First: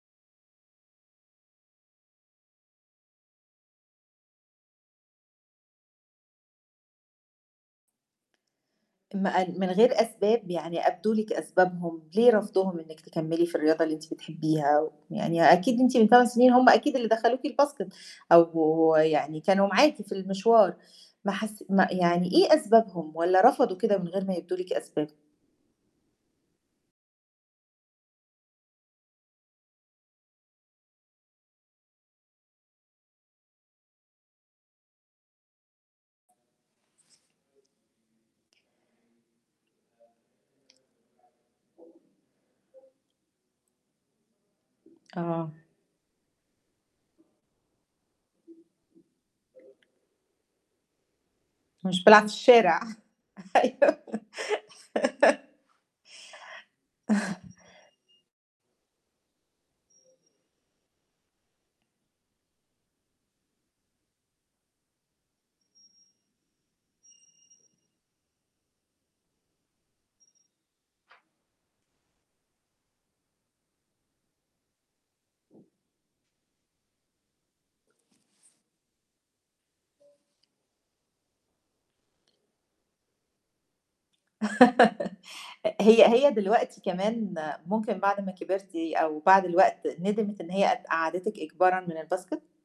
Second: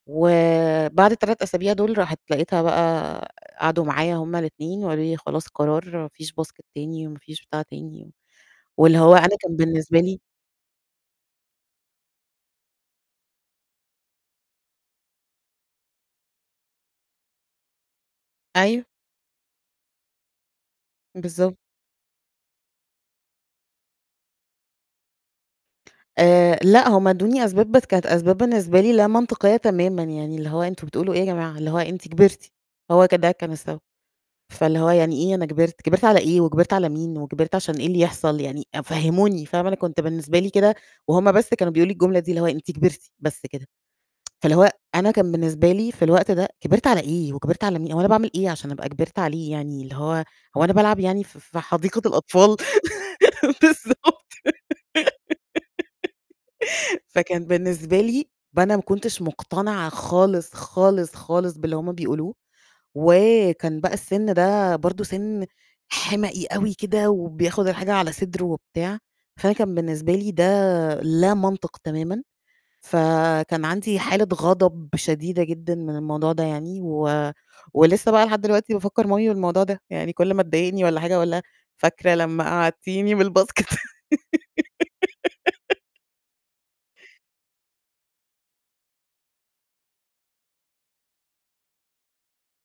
وبعد ال3 أسابيع دُول، راحت لقيتها بقى، قعدوا معايا هُم ال2 وقالوا لي: "خلاص قرار، ما فيش Basket تاني، وما فيش بتاع تاني." واللي هو ما أنا كان قال من بالنسبة غير لي أسباب، يعني أبدوا لِك أسبابهم، ليه رفضُهم إنِّك تكمّلي في الرياضة اللي أنتِ بتحبّيها؟ ويعني أكيد أنتِ من 8 سنين هُم أكيد اللي دخلوكِ الBasket أيوه. أو يعني كانوا معاكِ في المشوار، ما بالضبط. حس ما يعني إيه أسبابهم، والّا رفضوا كده من غير ما يبدوا لِك أسباب؟ آآ لأ، هُم ادّوني أسباب، بس كانت أسباب بالنسبة لي لا منطقية تمامًا، يعني اللي هو "أنتم بتقولوا إيه يا جماعة؟" اللي هو "أنتِ كبرتِ." هو ك ده كان السبب. فاللي هو "يعني إيه أنا كبرت؟ كبرت على إيه، وكبرت على مين، وكبرت عشان إيه اللي يحصل يعني؟ أ فهموني." فاهمة؟ أنا كنت بالنسبة لي كده وهُم بس كانوا بيقولوا لي الجملة دي، اللي هو: "أنتِ كبرتِ." بس كده. فاللي هو أنا كان آه. بالنسبة لي في الوقت ده كبرت على إيه، وكبرت على مين، هو أنا باعمل إيه عشان أبقى كبرت عليه؟ يعني اللي هو هو أنا بالعب يعني ف في حديقة مش بالعب في الأطفال. الشارع. أيوه. بالضبط، فكان بالنسبة لي ب أنا ما كنتش مقتنعة خالص، خالص، خالص باللي هُم بيقولوه، وكان بقى السِن ده برضه سِن حِمَقي أوي كده، وبياخد الحاجة على صدره وبتاع، فأنا كان بالنسبة لي ده لا منطق تمامًا، فكان عندي حالة غضب شديدة جدًا من الموضوع ده يعني، و ولسه بقى لحد دلوقتي بافكّر مامي بالموضوع ده، يعني كل ما تضايقني والّا حاجة، أقول لها: "فاكرة لمّا قَعّدتيني من الBasket؟" هي هي دلوقتي كمان، ممكن بعد ما كبرتِ أو بعد الوقت ندمِت إن هي قد قعّدِتِك إجبارًا من الBasket؟